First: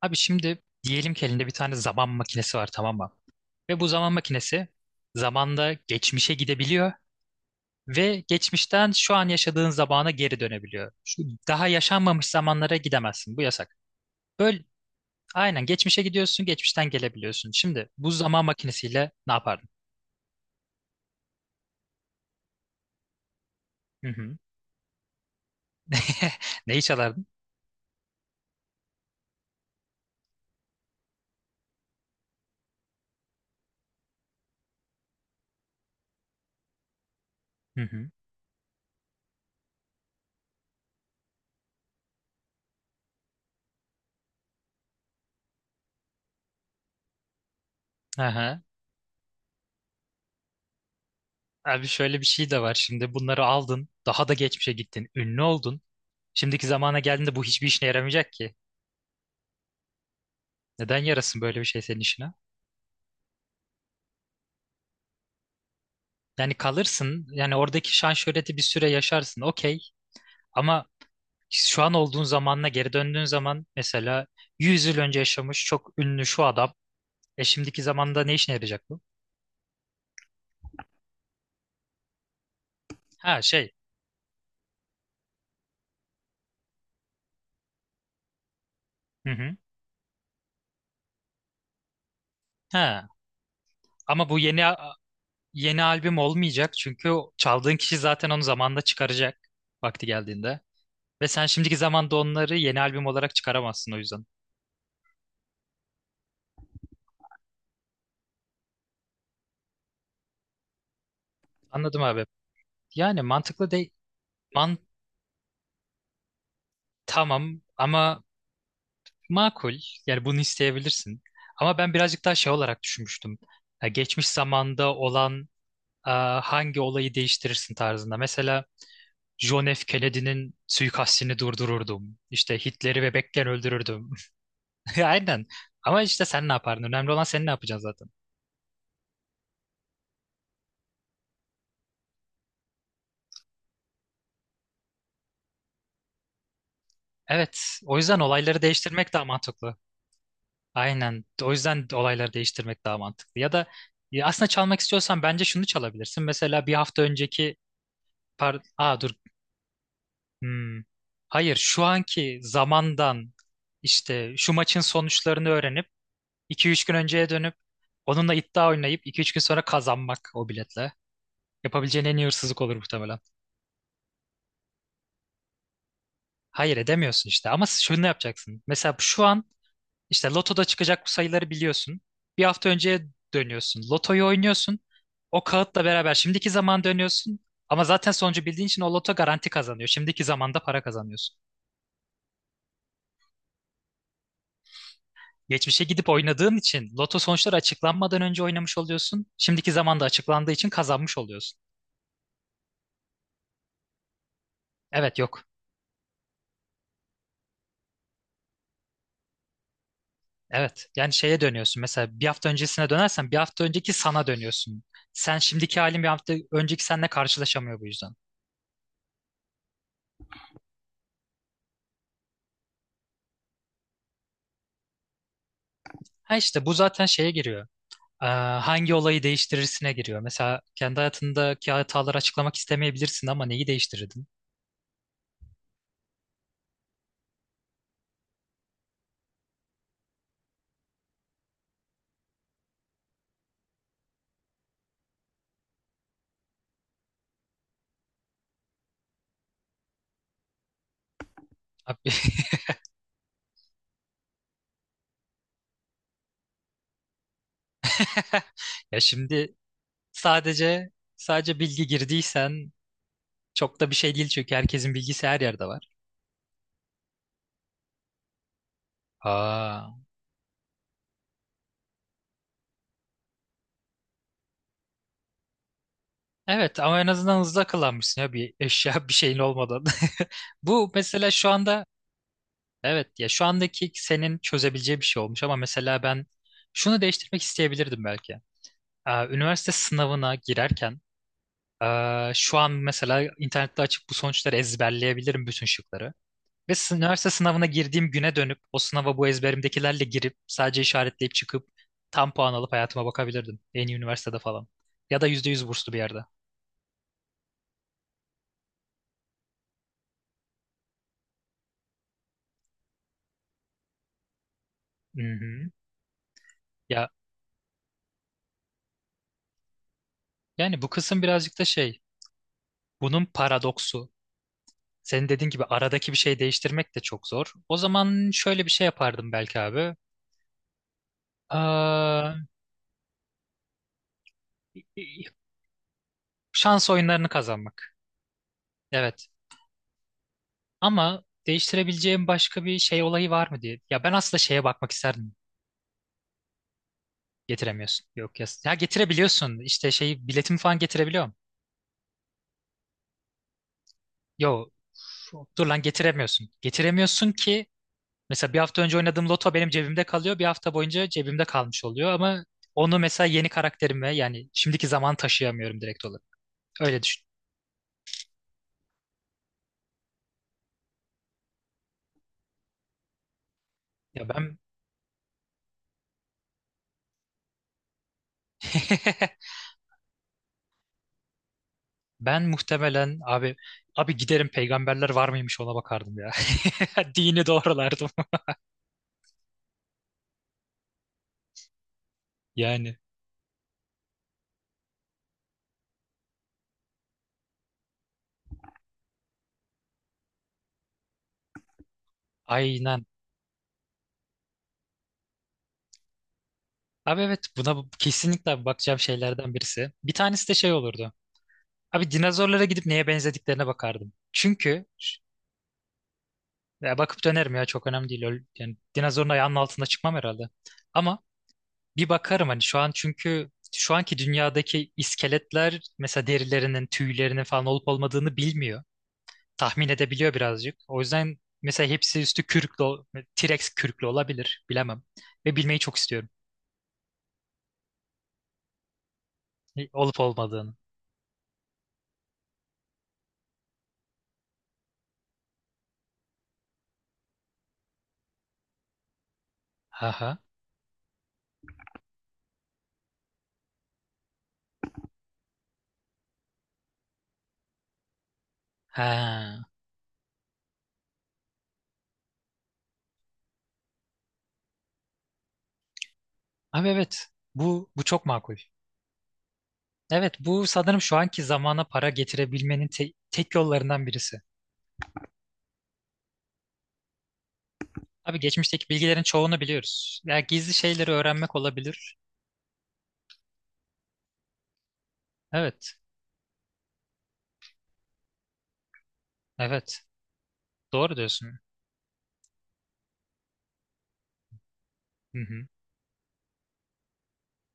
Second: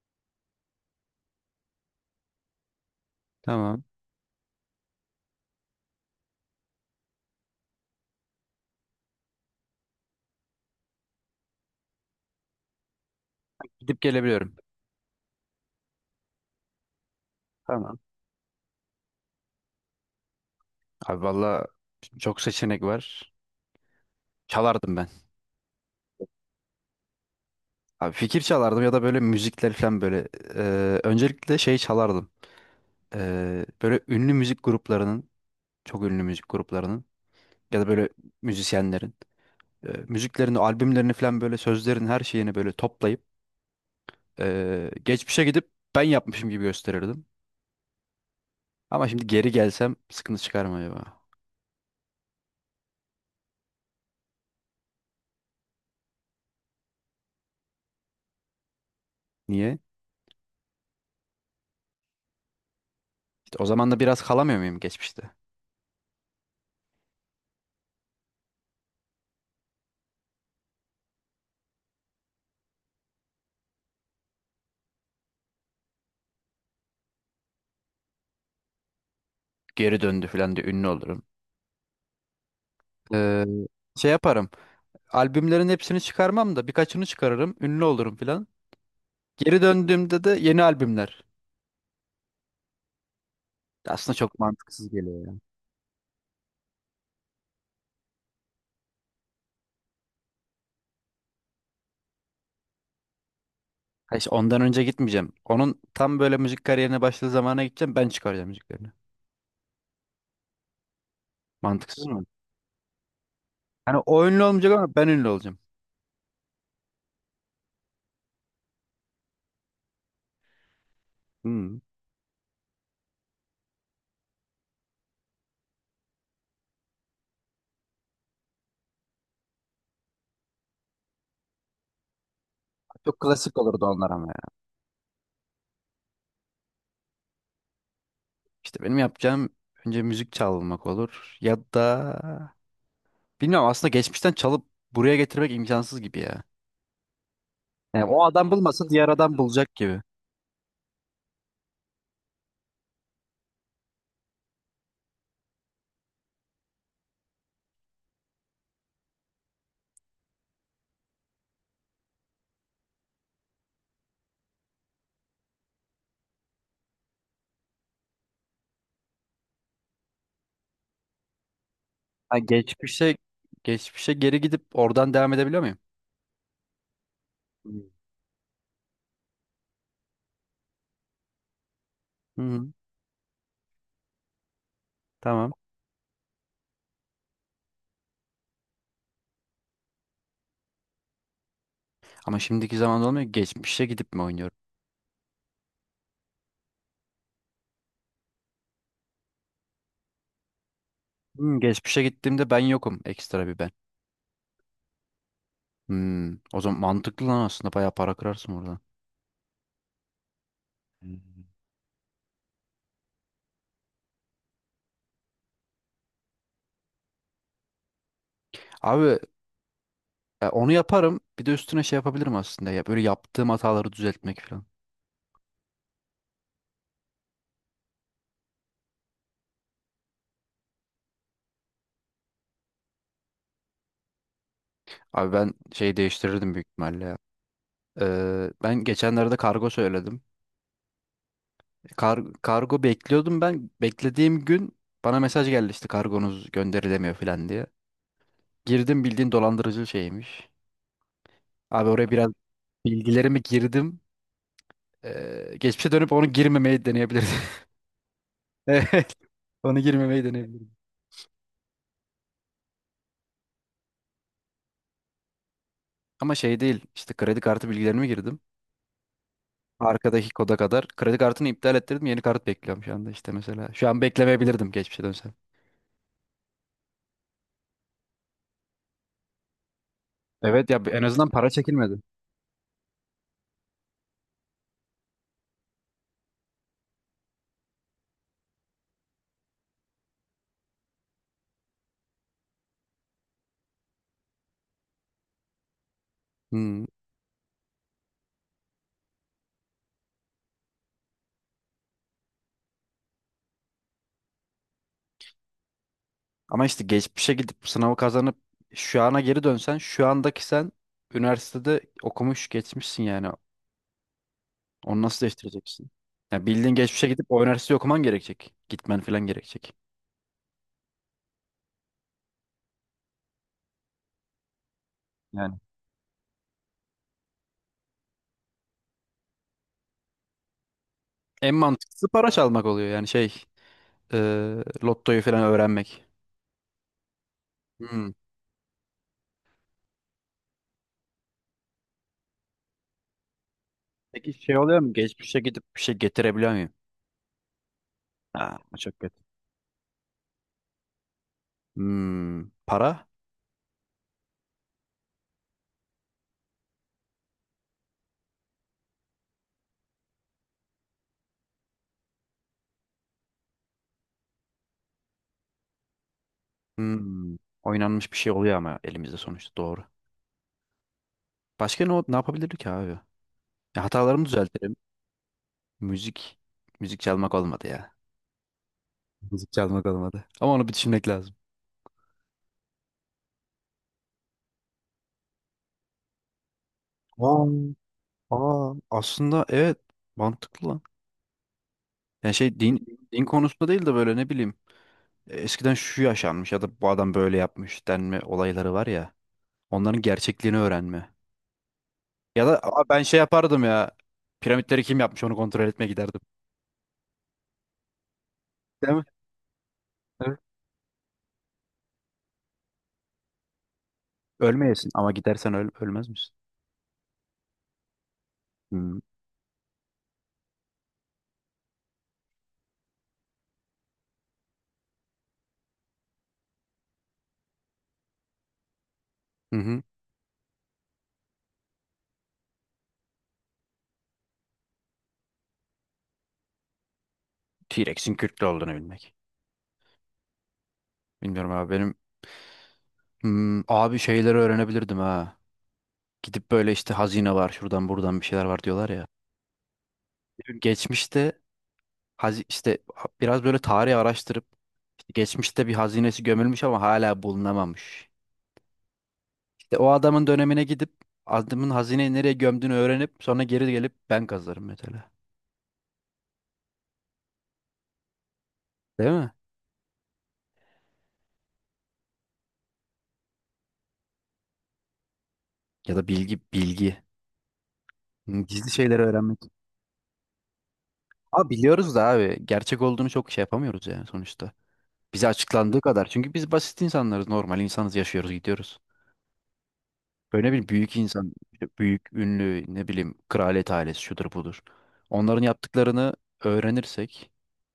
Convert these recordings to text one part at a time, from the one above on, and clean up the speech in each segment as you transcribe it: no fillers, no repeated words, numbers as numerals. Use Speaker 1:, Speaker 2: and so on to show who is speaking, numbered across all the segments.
Speaker 1: Abi şimdi diyelim ki elinde bir tane zaman makinesi var, tamam mı? Ve
Speaker 2: Tamam.
Speaker 1: bu zaman makinesi zamanda geçmişe gidebiliyor ve geçmişten şu an yaşadığın zamana geri dönebiliyor. Şu daha yaşanmamış zamanlara gidemezsin. Bu yasak.
Speaker 2: Gidip gelebiliyorum.
Speaker 1: Böyle aynen geçmişe gidiyorsun, geçmişten gelebiliyorsun. Şimdi
Speaker 2: Tamam.
Speaker 1: bu zaman makinesiyle ne yapardın?
Speaker 2: Abi valla çok seçenek var.
Speaker 1: Hı hı.
Speaker 2: Çalardım ben.
Speaker 1: Neyi çalardın?
Speaker 2: Abi fikir çalardım ya da böyle müzikler falan böyle. Öncelikle şey çalardım. Böyle ünlü müzik gruplarının, çok ünlü müzik gruplarının
Speaker 1: Hı
Speaker 2: ya da böyle
Speaker 1: hı.
Speaker 2: müzisyenlerin müziklerini, albümlerini falan böyle sözlerin her şeyini böyle toplayıp geçmişe gidip ben yapmışım gibi gösterirdim.
Speaker 1: Aha.
Speaker 2: Ama şimdi geri gelsem sıkıntı çıkar mı acaba?
Speaker 1: Abi şöyle bir şey de var şimdi. Bunları aldın, daha da geçmişe gittin, ünlü oldun. Şimdiki zamana geldiğinde bu hiçbir işine yaramayacak ki.
Speaker 2: Niye?
Speaker 1: Neden yarasın böyle bir şey senin işine?
Speaker 2: İşte o zaman da biraz kalamıyor muyum geçmişte?
Speaker 1: Yani kalırsın. Yani oradaki şan şöhreti bir süre yaşarsın. Okey. Ama şu an olduğun zamanla geri döndüğün zaman mesela 100 yıl önce yaşamış çok ünlü şu adam. E şimdiki zamanda ne işine yarayacak bu?
Speaker 2: Geri döndü falan diye ünlü olurum.
Speaker 1: Ha
Speaker 2: Ee,
Speaker 1: şey.
Speaker 2: Şey yaparım. Albümlerin hepsini çıkarmam da birkaçını çıkarırım. Ünlü olurum filan.
Speaker 1: Hı hı.
Speaker 2: Geri döndüğümde de yeni albümler.
Speaker 1: Ha.
Speaker 2: Aslında
Speaker 1: Ama
Speaker 2: çok
Speaker 1: bu yeni
Speaker 2: mantıksız geliyor ya.
Speaker 1: yeni albüm olmayacak çünkü o çaldığın kişi zaten onu zamanda çıkaracak vakti geldiğinde. Ve sen şimdiki zamanda onları yeni albüm olarak çıkaramazsın o
Speaker 2: Ha
Speaker 1: yüzden.
Speaker 2: işte ondan önce gitmeyeceğim. Onun tam böyle müzik kariyerine başladığı zamana gideceğim. Ben çıkaracağım müziklerini.
Speaker 1: Anladım
Speaker 2: Mantıksız mı?
Speaker 1: abi. Yani mantıklı değil.
Speaker 2: Hani o ünlü olmayacak
Speaker 1: Man
Speaker 2: ama ben ünlü olacağım.
Speaker 1: tamam ama makul. Yani bunu isteyebilirsin.
Speaker 2: Hmm.
Speaker 1: Ama ben birazcık daha şey olarak düşünmüştüm. Ya geçmiş zamanda olan e, hangi olayı değiştirirsin tarzında. Mesela John F. Kennedy'nin suikastini durdururdum. İşte Hitler'i
Speaker 2: Çok
Speaker 1: bebekken
Speaker 2: klasik olurdu
Speaker 1: öldürürdüm.
Speaker 2: onlar ama ya.
Speaker 1: Aynen. Ama işte sen ne yapardın? Önemli olan sen ne yapacaksın zaten.
Speaker 2: İşte benim yapacağım önce müzik çalmak olur. Ya da bilmiyorum aslında geçmişten çalıp buraya getirmek imkansız gibi ya.
Speaker 1: Evet. O
Speaker 2: Yani
Speaker 1: yüzden
Speaker 2: o adam
Speaker 1: olayları
Speaker 2: bulmasa diğer
Speaker 1: değiştirmek daha
Speaker 2: adam bulacak
Speaker 1: mantıklı.
Speaker 2: gibi.
Speaker 1: Aynen. O yüzden olayları değiştirmek daha mantıklı. Ya da ya aslında çalmak istiyorsan bence şunu çalabilirsin. Mesela bir hafta önceki Aa, dur. Hmm. Hayır, şu anki zamandan işte şu maçın sonuçlarını öğrenip 2-3 gün önceye dönüp onunla iddia oynayıp 2-3 gün sonra kazanmak o biletle. Yapabileceğin en iyi
Speaker 2: Ha,
Speaker 1: hırsızlık olur
Speaker 2: geçmişe
Speaker 1: muhtemelen.
Speaker 2: geçmişe geri gidip oradan devam edebiliyor muyum?
Speaker 1: Hayır edemiyorsun işte, ama
Speaker 2: Hmm.
Speaker 1: şunu yapacaksın. Mesela şu an işte lotoda çıkacak bu sayıları biliyorsun.
Speaker 2: Hı
Speaker 1: Bir
Speaker 2: hı.
Speaker 1: hafta önceye dönüyorsun. Lotoyu oynuyorsun. O
Speaker 2: Tamam.
Speaker 1: kağıtla beraber şimdiki zaman dönüyorsun. Ama zaten sonucu bildiğin için o loto garanti kazanıyor. Şimdiki zamanda para kazanıyorsun.
Speaker 2: Ama şimdiki zamanda olmuyor ki. Geçmişe gidip mi oynuyorum?
Speaker 1: Geçmişe gidip oynadığın için loto sonuçları açıklanmadan önce oynamış oluyorsun. Şimdiki zamanda açıklandığı için kazanmış oluyorsun.
Speaker 2: Hmm, geçmişe gittiğimde ben yokum. Ekstra bir ben.
Speaker 1: Evet yok.
Speaker 2: Hmm, o zaman mantıklı lan aslında. Bayağı para kırarsın oradan.
Speaker 1: Evet. Yani şeye
Speaker 2: Hmm.
Speaker 1: dönüyorsun. Mesela bir hafta öncesine dönersen bir hafta önceki sana dönüyorsun. Sen şimdiki halin bir hafta önceki seninle karşılaşamıyor bu yüzden.
Speaker 2: Abi onu yaparım. Bir de üstüne şey yapabilirim aslında ya. Böyle yaptığım hataları düzeltmek falan.
Speaker 1: Ha işte bu zaten şeye giriyor. Ee, hangi olayı değiştirirsine giriyor. Mesela kendi hayatındaki hataları açıklamak istemeyebilirsin ama neyi değiştirirdin?
Speaker 2: Abi ben şeyi değiştirirdim büyük ihtimalle ya. Ben geçenlerde kargo söyledim. Kargo bekliyordum ben. Beklediğim gün bana mesaj geldi işte kargonuz gönderilemiyor falan diye. Girdim bildiğin dolandırıcı şeymiş. Abi oraya
Speaker 1: Abi,
Speaker 2: biraz bilgilerimi girdim. Geçmişe dönüp onu girmemeyi deneyebilirdim.
Speaker 1: ya
Speaker 2: Evet,
Speaker 1: şimdi
Speaker 2: onu girmemeyi deneyebilirdim.
Speaker 1: sadece sadece bilgi girdiysen çok da bir şey değil çünkü herkesin bilgisi her yerde var.
Speaker 2: Ama şey değil işte kredi kartı bilgilerimi girdim.
Speaker 1: Aa.
Speaker 2: Arkadaki koda kadar kredi kartını iptal ettirdim, yeni kart bekliyorum şu anda işte mesela. Şu an beklemeyebilirdim geçmişe dönsem.
Speaker 1: Evet, ama en azından hızlı akıllanmışsın ya, bir eşya bir şeyin olmadan.
Speaker 2: Evet ya,
Speaker 1: Bu
Speaker 2: en azından
Speaker 1: mesela
Speaker 2: para
Speaker 1: şu anda,
Speaker 2: çekilmedi.
Speaker 1: evet ya, şu andaki senin çözebileceği bir şey olmuş, ama mesela ben şunu değiştirmek isteyebilirdim belki. Aa, üniversite sınavına girerken, aa, şu an mesela internette açıp bu sonuçları ezberleyebilirim bütün şıkları. Ve
Speaker 2: Hmm.
Speaker 1: üniversite sınavına girdiğim güne dönüp o sınava bu ezberimdekilerle girip sadece işaretleyip çıkıp tam puan alıp hayatıma bakabilirdim. En iyi üniversitede falan. Ya da %100 burslu bir yerde.
Speaker 2: Ama işte geçmişe gidip bu sınavı kazanıp şu ana geri dönsen şu andaki sen üniversitede okumuş geçmişsin yani. Onu nasıl
Speaker 1: Mhm.
Speaker 2: değiştireceksin? Yani bildiğin geçmişe
Speaker 1: Ya
Speaker 2: gidip o üniversiteyi okuman gerekecek. Gitmen falan gerekecek.
Speaker 1: yani bu kısım birazcık da şey. Bunun paradoksu. Senin dediğin
Speaker 2: Yani
Speaker 1: gibi aradaki bir şey değiştirmek de çok zor. O zaman şöyle bir şey yapardım belki abi.
Speaker 2: en mantıklısı para
Speaker 1: Aa,
Speaker 2: çalmak oluyor yani şey, e, lottoyu falan öğrenmek.
Speaker 1: şans oyunlarını kazanmak.
Speaker 2: Hmm.
Speaker 1: Evet. Ama değiştirebileceğim başka bir şey, olayı var mı diye. Ya ben
Speaker 2: Peki
Speaker 1: aslında
Speaker 2: şey
Speaker 1: şeye
Speaker 2: oluyor
Speaker 1: bakmak
Speaker 2: mu?
Speaker 1: isterdim.
Speaker 2: Geçmişe gidip bir şey getirebiliyor muyum?
Speaker 1: Getiremiyorsun. Yok ya.
Speaker 2: Ha,
Speaker 1: Ya
Speaker 2: bu çok kötü.
Speaker 1: getirebiliyorsun. İşte şey, biletimi falan getirebiliyorum.
Speaker 2: Hmm. Para?
Speaker 1: Yo. Dur lan, getiremiyorsun. Getiremiyorsun ki mesela bir hafta önce oynadığım loto benim cebimde kalıyor. Bir hafta boyunca cebimde kalmış oluyor, ama onu mesela yeni karakterime, yani şimdiki zaman taşıyamıyorum direkt olarak. Öyle düşün.
Speaker 2: Hmm. Oynanmış bir şey oluyor ama elimizde sonuçta, doğru. Başka ne, ne yapabilirdik ki abi? Ya hatalarımı
Speaker 1: Ya ben
Speaker 2: düzeltirim. Müzik müzik çalmak olmadı ya. Müzik çalmak olmadı. Ama onu bir düşünmek lazım.
Speaker 1: ben muhtemelen abi giderim, peygamberler var mıymış ona bakardım ya.
Speaker 2: Aa,
Speaker 1: Dini doğrulardım.
Speaker 2: aa, aslında evet mantıklı lan. Yani şey din
Speaker 1: Yani
Speaker 2: din konusunda değil de böyle ne bileyim eskiden şu yaşanmış ya da bu adam böyle yapmış denme olayları var ya. Onların gerçekliğini öğrenme. Ya da aa, ben
Speaker 1: aynen.
Speaker 2: şey yapardım ya. Piramitleri kim yapmış onu kontrol etmeye giderdim.
Speaker 1: Abi evet, buna kesinlikle
Speaker 2: Değil
Speaker 1: bakacağım
Speaker 2: mi?
Speaker 1: şeylerden birisi. Bir
Speaker 2: Evet.
Speaker 1: tanesi de şey olurdu. Abi dinozorlara gidip neye benzediklerine bakardım. Çünkü
Speaker 2: Ölmeyesin ama gidersen öl ölmez misin?
Speaker 1: ya bakıp dönerim ya, çok önemli değil. Yani
Speaker 2: Hmm.
Speaker 1: dinozorun ayağının altında çıkmam herhalde. Ama bir bakarım hani, şu an çünkü şu anki dünyadaki iskeletler mesela derilerinin, tüylerinin falan olup olmadığını bilmiyor.
Speaker 2: Hı hı.
Speaker 1: Tahmin edebiliyor birazcık. O yüzden mesela hepsi üstü kürklü, T-Rex kürklü olabilir. Bilemem. Ve bilmeyi çok istiyorum.
Speaker 2: T-Rex'in Kürtlü olduğunu bilmek.
Speaker 1: Olup olmadığını.
Speaker 2: Bilmiyorum abi benim, hmm, abi şeyleri öğrenebilirdim ha. Gidip böyle işte hazine var şuradan buradan bir şeyler var diyorlar ya.
Speaker 1: Aha.
Speaker 2: Geçmişte işte biraz böyle tarihi araştırıp işte geçmişte bir hazinesi gömülmüş ama hala bulunamamış.
Speaker 1: Ha.
Speaker 2: İşte o adamın dönemine gidip adamın hazineyi nereye gömdüğünü öğrenip sonra geri gelip ben kazarım mesela.
Speaker 1: Abi evet. Bu çok makul.
Speaker 2: Değil mi?
Speaker 1: Evet, bu sanırım şu anki zamana para getirebilmenin tek yollarından birisi.
Speaker 2: Ya da bilgi. Hı,
Speaker 1: Abi
Speaker 2: gizli
Speaker 1: geçmişteki
Speaker 2: şeyleri
Speaker 1: bilgilerin
Speaker 2: öğrenmek.
Speaker 1: çoğunu biliyoruz. Ya gizli şeyleri
Speaker 2: Ama
Speaker 1: öğrenmek
Speaker 2: biliyoruz da
Speaker 1: olabilir.
Speaker 2: abi gerçek olduğunu çok şey yapamıyoruz yani sonuçta. Bize açıklandığı
Speaker 1: Evet.
Speaker 2: kadar. Çünkü biz basit insanlarız, normal insanız, yaşıyoruz, gidiyoruz.
Speaker 1: Evet.
Speaker 2: Öyle bir büyük
Speaker 1: Doğru
Speaker 2: insan,
Speaker 1: diyorsun.
Speaker 2: işte büyük ünlü ne bileyim kraliyet ailesi şudur budur.
Speaker 1: Hı
Speaker 2: Onların
Speaker 1: hı.
Speaker 2: yaptıklarını öğrenirsek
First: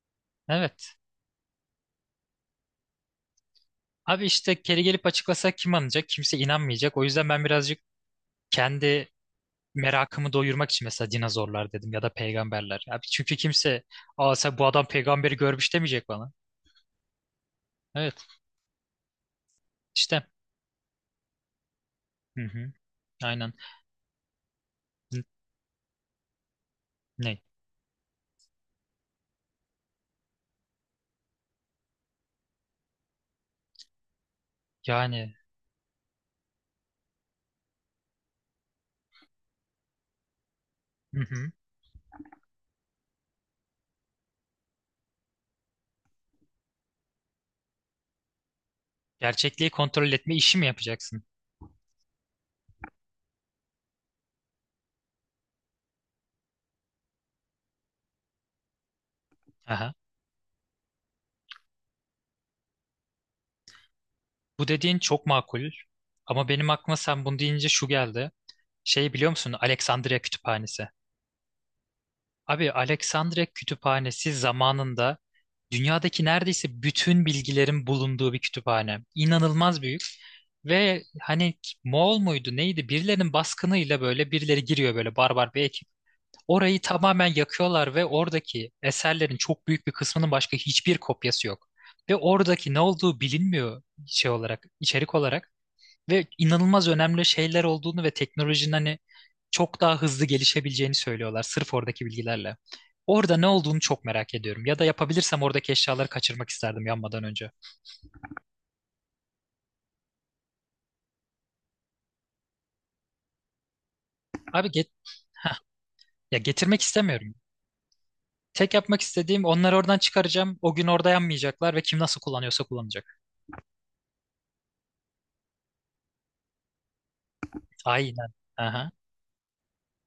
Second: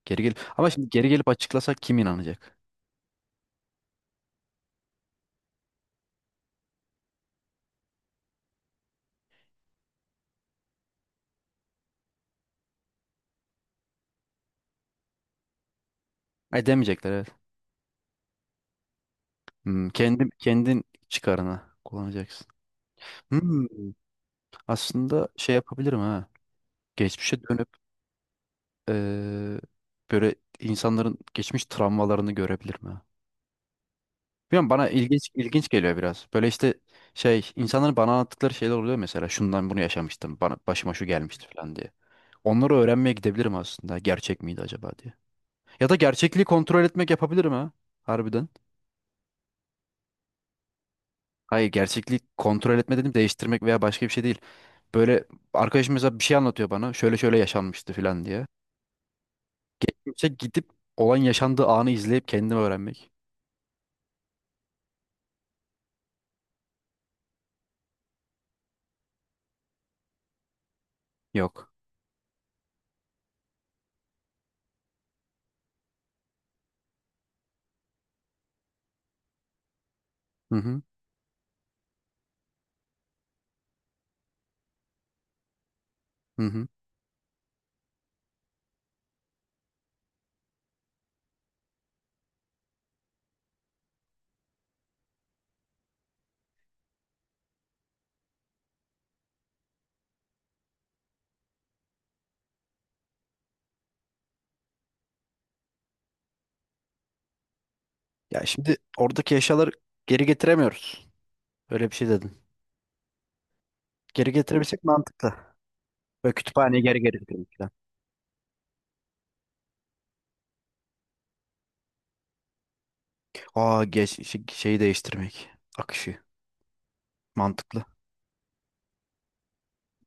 Speaker 2: geri gelip, ama şimdi
Speaker 1: Evet.
Speaker 2: geri gelip açıklasak kim inanacak?
Speaker 1: Abi işte geri gelip açıklasa kim anlayacak? Kimse inanmayacak. O yüzden ben birazcık kendi merakımı doyurmak için mesela dinozorlar dedim ya da peygamberler. Abi çünkü kimse, aa, sen bu adam peygamberi görmüş demeyecek bana.
Speaker 2: E demeyecekler, evet.
Speaker 1: Evet.
Speaker 2: Hmm,
Speaker 1: işte.
Speaker 2: kendin çıkarına
Speaker 1: Hı
Speaker 2: kullanacaksın.
Speaker 1: hı. Aynen.
Speaker 2: Hmm,
Speaker 1: N-
Speaker 2: aslında şey yapabilirim ha.
Speaker 1: Ne?
Speaker 2: Geçmişe dönüp eee, böyle insanların geçmiş travmalarını görebilirim ha. Bilmiyorum, bana ilginç
Speaker 1: Yani.
Speaker 2: ilginç geliyor biraz. Böyle işte şey, insanların bana anlattıkları şeyler oluyor mesela şundan bunu yaşamıştım, bana başıma şu
Speaker 1: Hı
Speaker 2: gelmişti
Speaker 1: hı.
Speaker 2: falan diye. Onları öğrenmeye gidebilirim aslında gerçek miydi acaba diye. Ya da gerçekliği kontrol etmek yapabilirim ha, harbiden.
Speaker 1: Gerçekliği kontrol etme işi mi yapacaksın?
Speaker 2: Hayır, gerçekliği kontrol etme dedim, değiştirmek veya başka bir şey değil. Böyle arkadaşım mesela bir şey anlatıyor bana, şöyle şöyle yaşanmıştı falan diye.
Speaker 1: Aha.
Speaker 2: Geçmişe gidip olan yaşandığı anı izleyip kendimi öğrenmek.
Speaker 1: Bu dediğin çok makul. Ama benim aklıma sen bunu deyince şu geldi. Şey, biliyor musun? Alexandria Kütüphanesi.
Speaker 2: Yok.
Speaker 1: Abi Alexandria Kütüphanesi zamanında dünyadaki neredeyse bütün bilgilerin bulunduğu bir kütüphane. İnanılmaz büyük.
Speaker 2: Hı hı.
Speaker 1: Ve hani Moğol muydu neydi? Birilerinin baskınıyla böyle birileri giriyor, böyle barbar bir,
Speaker 2: Hı hı.
Speaker 1: orayı tamamen yakıyorlar ve oradaki eserlerin çok büyük bir kısmının başka hiçbir kopyası yok. Ve oradaki ne olduğu bilinmiyor şey olarak, içerik olarak, ve inanılmaz önemli şeyler olduğunu ve teknolojinin hani çok daha hızlı gelişebileceğini söylüyorlar sırf oradaki bilgilerle. Orada ne olduğunu çok merak ediyorum. Ya da yapabilirsem oradaki eşyaları kaçırmak isterdim yanmadan önce.
Speaker 2: Ya şimdi oradaki eşyaları geri getiremiyoruz. Öyle bir şey dedin. Geri
Speaker 1: Abi
Speaker 2: getirebilsek
Speaker 1: get
Speaker 2: mantıklı.
Speaker 1: Heh,
Speaker 2: Böyle
Speaker 1: ya getirmek
Speaker 2: kütüphaneyi geri
Speaker 1: istemiyorum.
Speaker 2: getirmek falan.
Speaker 1: Tek yapmak istediğim onları oradan çıkaracağım. O gün orada yanmayacaklar ve kim nasıl kullanıyorsa kullanacak.
Speaker 2: Aa geç, şeyi değiştirmek. Akışı. Mantıklı.
Speaker 1: Aynen. Aha.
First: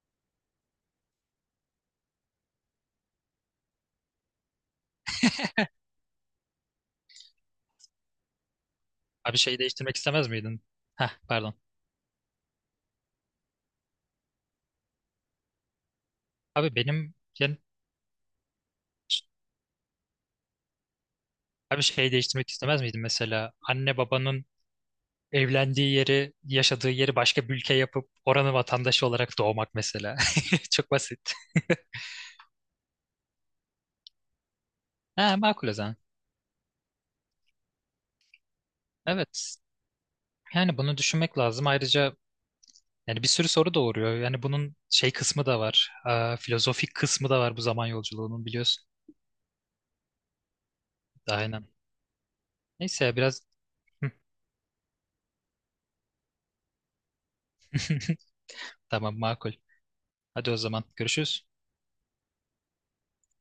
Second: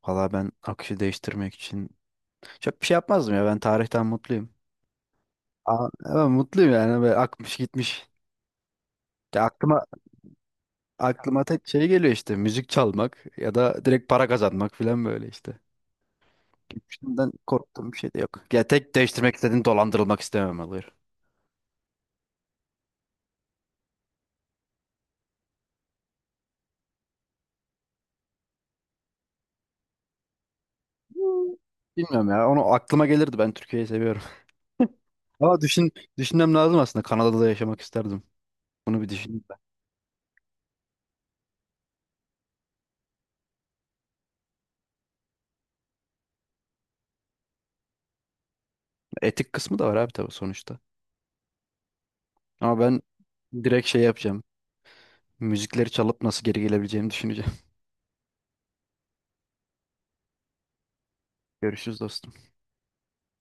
Speaker 2: Valla ben akışı değiştirmek için çok bir şey yapmazdım ya. Ben tarihten mutluyum. Aa, ben mutluyum yani. Böyle akmış gitmiş.
Speaker 1: Abi
Speaker 2: Ya
Speaker 1: şeyi
Speaker 2: aklıma,
Speaker 1: değiştirmek istemez miydin? Heh, pardon.
Speaker 2: tek şey geliyor işte. Müzik çalmak ya da direkt para kazanmak falan böyle işte.
Speaker 1: Abi benim
Speaker 2: Geçmişimden
Speaker 1: yani,
Speaker 2: korktuğum bir şey de yok. Ya tek değiştirmek istediğim dolandırılmak istemem olur.
Speaker 1: abi şeyi değiştirmek istemez miydin mesela anne babanın evlendiği yeri, yaşadığı yeri başka bir ülke yapıp oranın vatandaşı olarak doğmak mesela. Çok basit.
Speaker 2: Bilmiyorum ya. Onu aklıma gelirdi. Ben Türkiye'yi seviyorum.
Speaker 1: Ha,
Speaker 2: Ama
Speaker 1: makul o
Speaker 2: düşün,
Speaker 1: zaman.
Speaker 2: düşünmem lazım aslında. Kanada'da da yaşamak isterdim. Bunu bir düşüneyim ben.
Speaker 1: Evet. Yani bunu düşünmek lazım. Ayrıca yani bir sürü soru doğuruyor. Yani bunun şey kısmı da var. Aa, filozofik kısmı da var bu zaman yolculuğunun, biliyorsun.
Speaker 2: Etik kısmı da var abi, tabii, sonuçta.
Speaker 1: Aynen.
Speaker 2: Ama ben
Speaker 1: Neyse ya biraz
Speaker 2: direkt şey yapacağım. Müzikleri çalıp nasıl geri gelebileceğimi düşüneceğim.
Speaker 1: tamam, makul. Hadi o zaman görüşürüz.
Speaker 2: Görüşürüz dostum.